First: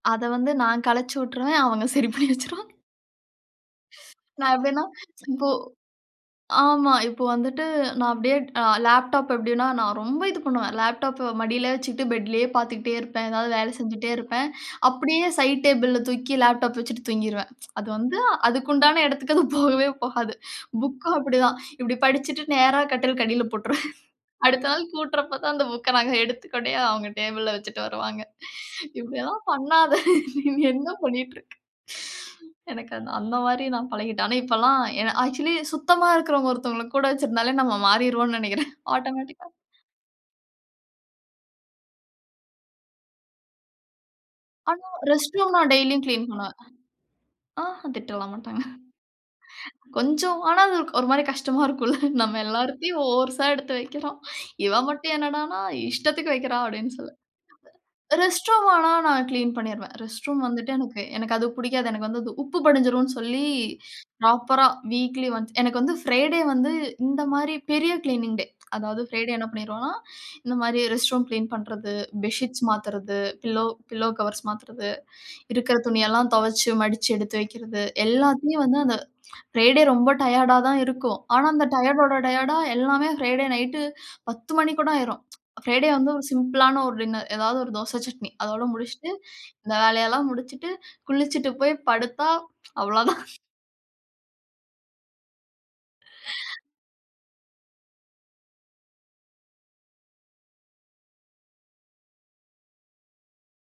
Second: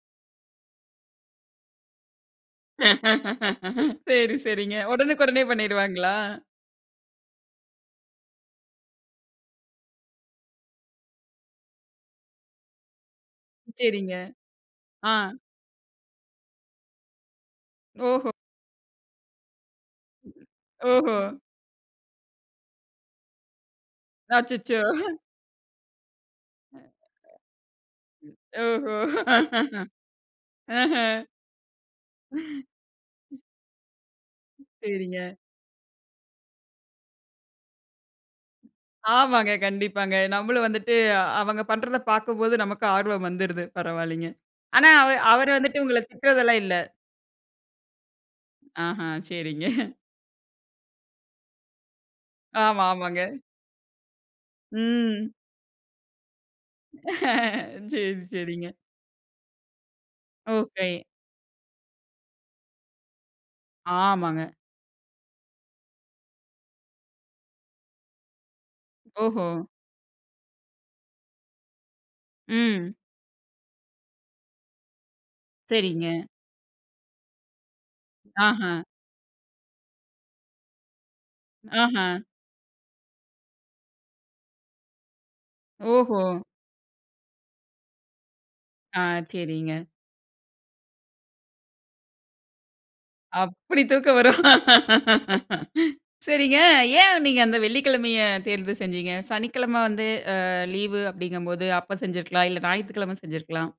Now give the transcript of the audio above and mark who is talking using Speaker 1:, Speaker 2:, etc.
Speaker 1: அத வந்து நான் கலச்சுட்டுருவேன், அவங்க சரி பண்ணி வச்சுருவாங்க.
Speaker 2: சரி
Speaker 1: நான்
Speaker 2: சரிங்க.
Speaker 1: எப்டின்னா,
Speaker 2: உடனுக்கு உடனே
Speaker 1: இப்ப
Speaker 2: பண்ணிடுவாங்களா?
Speaker 1: ஆமா. இப்ப வந்துட்டு நான் அப்டியே லேப்டாப் எப்டின்னா நான் ரொம்ப இது பண்ணுவேன் லேப்டாப்ப மடியிலே வச்சுக்கிட்டு பெட்லேயே பார்த்துக்கிட்டே இருப்பேன். ஏதாவது வேலை செஞ்சுகிட்டே
Speaker 2: சரிங்க.
Speaker 1: இருப்பேன்
Speaker 2: ஆ.
Speaker 1: அப்டியே சைட் டேபிள்ல தூக்கி லேப்டாப் வச்சிட்டு தூங்கிருவேன். அது வந்து
Speaker 2: ஓஹோ!
Speaker 1: அதுக்கு உண்டான இடத்துக்கு அது போகவே போகாது. புக்கும்
Speaker 2: ஓஹோ.
Speaker 1: அப்டிதான். இப்படி படிச்சுட்டு நேரா கட்டிலுக்கு அடியில போட்டுருவேன். அடுத்த
Speaker 2: அச்சச்சோ!
Speaker 1: நாள் கூட்டுறப்ப தான் அந்த புக்க நாங்க எடுத்து கொண்டு போய் அவங்க டேபிளல வச்சுட்டு வருவாங்க.
Speaker 2: ஓஹோ!
Speaker 1: இப்படியெல்லாம் பண்ணாத. நீ என்ன
Speaker 2: ஆஹன்.
Speaker 1: பண்ணிட்டு இருக்க? எனக்கு அந் அந்த மாரி நான் பழகிட்டேன். ஆனா இப்பெல்லாம் என
Speaker 2: சரிங்க.
Speaker 1: ஆக்சுவலி சுத்தமா இருக்கிறவங்க ஒருத்தவங்கள கூட வச்சிருந்தாலே நம்ம மாறிருவோம்னு நினக்கிறேன், ஆட்டோமேட்டிக்கா.
Speaker 2: ஆமாங்க கண்டிப்பாங்க. நம்மளும் வந்துட்டு அவங்க பண்றதப் பார்க்கும்போது நமக்கு ஆர்வம் வந்துருது பரவால்லைங்க.
Speaker 1: ஆனா
Speaker 2: ஆனா அவர்
Speaker 1: ரெஸ்ட்
Speaker 2: அவர்
Speaker 1: ரூம் நான்
Speaker 2: வந்துட்டு உங்கள
Speaker 1: டெய்லியும் கிளீன் பண்ணுவேன்.
Speaker 2: திட்டுறதெல்லாம் இல்ல.
Speaker 1: ஆஹன் திட்டலாம் மாட்டாங்க.
Speaker 2: ஆஹன் சரிங்க.
Speaker 1: கொஞ்சம் ஆனா அது ஒரு மாரி கஷ்டமா இருக்கும்ல. நம்ம
Speaker 2: ஆமா
Speaker 1: எல்லாரையும்
Speaker 2: ஆமாங்க.
Speaker 1: ஓர்ஸா எடுத்து வைக்கிறோம். இவ மட்டும்
Speaker 2: ம்.
Speaker 1: என்னடனா இஷ்டத்துக்கு வைக்கிறா அப்டின்னு சொல்லி
Speaker 2: சரி
Speaker 1: ரெஸ்ட் ரூம்
Speaker 2: சரிங்க.
Speaker 1: ஆனா நான் கிளீன் பண்ணிருவேன். ரெஸ்ட் ரூம் வந்துட்டு
Speaker 2: ஓகே.
Speaker 1: எனக்கு எனக்கு அது பிடிக்காது. எனக்கு வந்து அது உப்பு படிஞ்சிரும்னு சொல்லி
Speaker 2: ஆமாங்க.
Speaker 1: ப்ராப்பரா வீக்லி ஒன்ஸ். எனக்கு வந்து பிரைடே வந்து இந்த மாரி பெரிய கிளீனிங் டே. அதாது பிரைடே என்ன
Speaker 2: ஓஹோ!
Speaker 1: பண்ணிருவோம்னா, இந்த மாரி ரெஸ்ட் ரூம் கிளீன் பண்றது, பெட்ஷீட்ஸ்
Speaker 2: ம்.
Speaker 1: மாததுறது பில்லோ பில்லோ கவர்ஸ் மாத்துறது. இருக்கிற
Speaker 2: சரிங்க.
Speaker 1: துணியெல்லாம் துவச்சு மடிச்சு எடுத்து வைக்கிறது எல்லாத்தையும்
Speaker 2: ஆஹா.
Speaker 1: வந்து அந்த ஃப்ரைடே ரொம்ப டயர்டா தான் இருக்கும். ஆனா அந்த
Speaker 2: ஆஹா.
Speaker 1: டயர்டோட டயர்டா எல்லாமே பிரைடே நைட் 10 மணி கூட ஆயிரும். பிரைடே வந்து
Speaker 2: ஓஹோ!
Speaker 1: ஒரு சிம்பிள் ஆன ஒரு டின்னர் ஏதாவது ஒரு தோச, சட்னி அதோடு
Speaker 2: ஆ
Speaker 1: முடிசிசுட்டு இந்த
Speaker 2: சரிங்க.
Speaker 1: வேலையெல்லாம் முடிச்சிட்டு, குளிச்சிட்டு போய் படுத்தா அவ்வளோதான்.
Speaker 2: அப்டி தூக்கம் வரும். சரிங்க, ஏன் நீங்க அந்த வெள்ளிக்கிழமைய தேர்வு செஞ்சீங்க? சனிக்கிழம வந்து அ லீவ் அப்டிங்க போது அப்ப செஞ்சிருக்கலாம் இல்ல ஞாயித்துக்கிழம செஞ்சிருக்கலாம்.